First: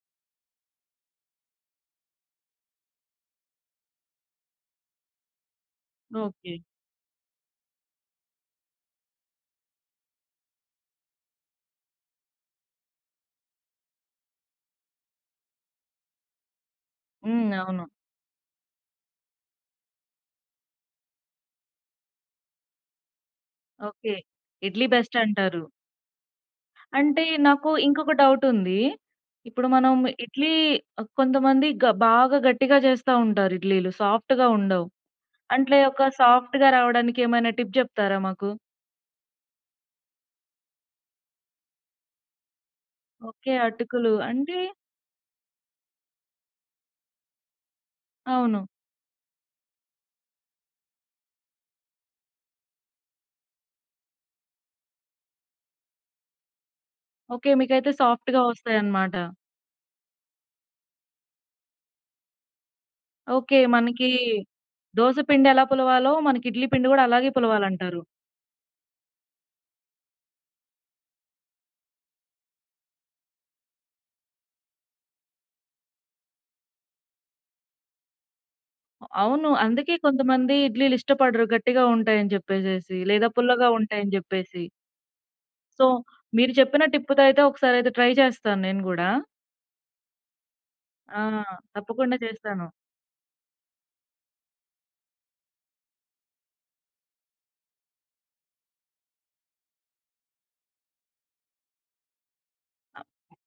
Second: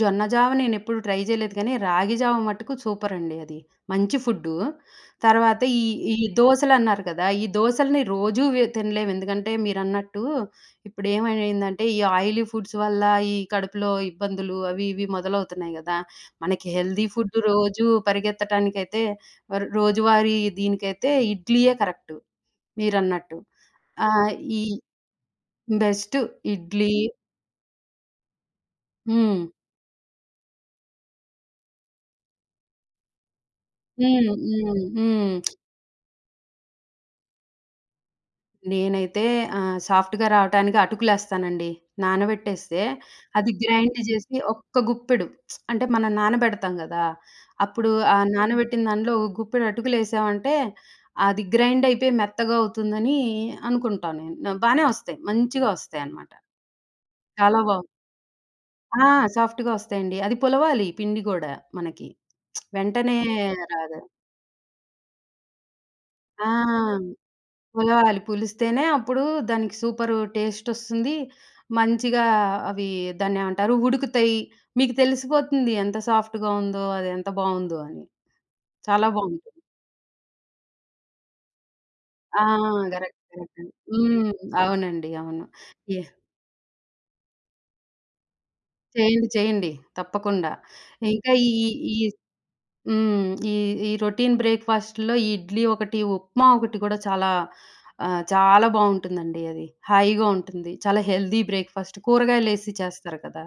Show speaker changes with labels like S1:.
S1: జొన్న జావ నేనెప్పుడు ట్రై జేయలేదు కానీ రాగి జావ మట్టుకు సూపరండి అది. మంచి ఫుడ్డు తర్వాత ఈ ఈ
S2: ఓకే.
S1: దోసలన్నారు కదా! ఈ దోసల్ని రోజు వె తినలేము. ఎందుకంటే మీరన్నట్టు ఇప్పుడు ఏమైందంటే ఈ ఆయిలీ ఫుడ్స్ వల్ల ఈ కడుపులో ఇబ్బందులు అవి ఇవి మొదలవుతున్నాయి కదా! మనకి హెల్తీ ఫుడ్
S2: హ్మ్. అవును.
S1: రోజు పరిగెత్తటానికైతే వర్ రోజువారీ దీనికైతే ఇడ్లీయే కరెక్టు మీరన్నట్టు. ఆ
S2: ఓకే.
S1: ఈ
S2: ఇడ్లీ బెస్టంటారు.
S1: బెస్టు ఇడ్లీ
S2: అంటే నాకు ఇంకొక డౌటుంది.
S1: హ్మ్.
S2: ఇప్పుడు మనం ఇడ్లీ ఆహ్, కొంతమంది గ బాగా గట్టిగా జేస్తా ఉంటారు ఇడ్లీలు
S1: హ్మ్,
S2: సాఫ్ట్‌గా
S1: హ్మ్,
S2: ఉండవు.
S1: హ్మ్.
S2: అంట్లే ఒక సాఫ్ట్‌‌గా రావడానికి ఏమైనా టిప్ జెప్తారా మాకు?
S1: నేనైతే ఆహ్, సాఫ్ట్‌గా రావటానికి అటుకులు యేస్తానండి. నానబెట్టేస్తే అది
S2: ఓకే.
S1: గ్రైండ్
S2: అటుకులు
S1: జేసి
S2: అంటే
S1: ఒక్క గుప్పెడు అంటే మనం నానబెడతాం గదా! అప్పుడు ఆ
S2: అవును.
S1: నానబెట్టిన దాంట్లో ఒక గుప్పెడు అటుకులేసామంటే అది గ్రైండైతే మెత్తగా అవుతుందని అనుకుంటా నేను. న బానే ఒస్తాయి. మంచిగొస్తాయి అన్నమాట.
S2: ఓకే.
S1: చాలా బావు
S2: మీకైతే సాఫ్ట్‌గా
S1: ఆ!
S2: ఒస్తాయన్నమాట.
S1: సాఫ్ట్‌గొస్తాయండి. అది పులవాలి. పిండి గూడా మనకి. వెంటనే
S2: ఓకే.
S1: రాదు.
S2: మనకి దోస పిండి ఎలా పులవాలో మనకి
S1: ఆ!
S2: ఇడ్లీ పిండి కూడా అలాగే పులవాలంటారు.
S1: పులవాలి పులిస్తేనే అప్పుడు దానికి సూపరు టెస్టొస్తుంది. మంచిగా అవి దాన్నేమంటారు ఉడుకుతాయి. మీకు తెలిసిపోతుంది. ఎంత సాఫ్ట్‌గా ఉందో అది ఎంత బావుందో. అని చాలా
S2: అవును.
S1: బావుంటుంది.
S2: అందుకే కొంతమంది ఇడ్లీలు ఇష్టపడరు. గట్టిగా ఉంటాయని
S1: ఆ!
S2: జెప్పేసేసి లేదా
S1: గరెక్టండి
S2: పుల్లగా ఉంటాయని
S1: హ్మ్.
S2: జెప్పేసి.
S1: అవునండి. అవును.
S2: So
S1: yeah!
S2: మీరు చెప్పిన టిప్‌తో అయితే ఒకసారి ట్రై చేస్తాను నేను గూడా.
S1: చేయండి. చేయండి. తప్పకుండా
S2: ఆ
S1: ఇంకా ఈ ఈ
S2: తప్పకుండా చేస్తాను.
S1: హ్మ్. ఈ ఈ రొటీన్ బ్రేక్‌ఫాస్ట్‌లో ఇడ్లీ ఒకటి, ఉప్మా ఒకటి గూడా చాలా అహ్, చాలా బావుంటుందండి. అది హాయిగా ఉంటుంది. చాలా హెల్తీ బ్రేక్‌ఫాస్ట్ కూరగాయలు యేసి చేస్తారు కదా!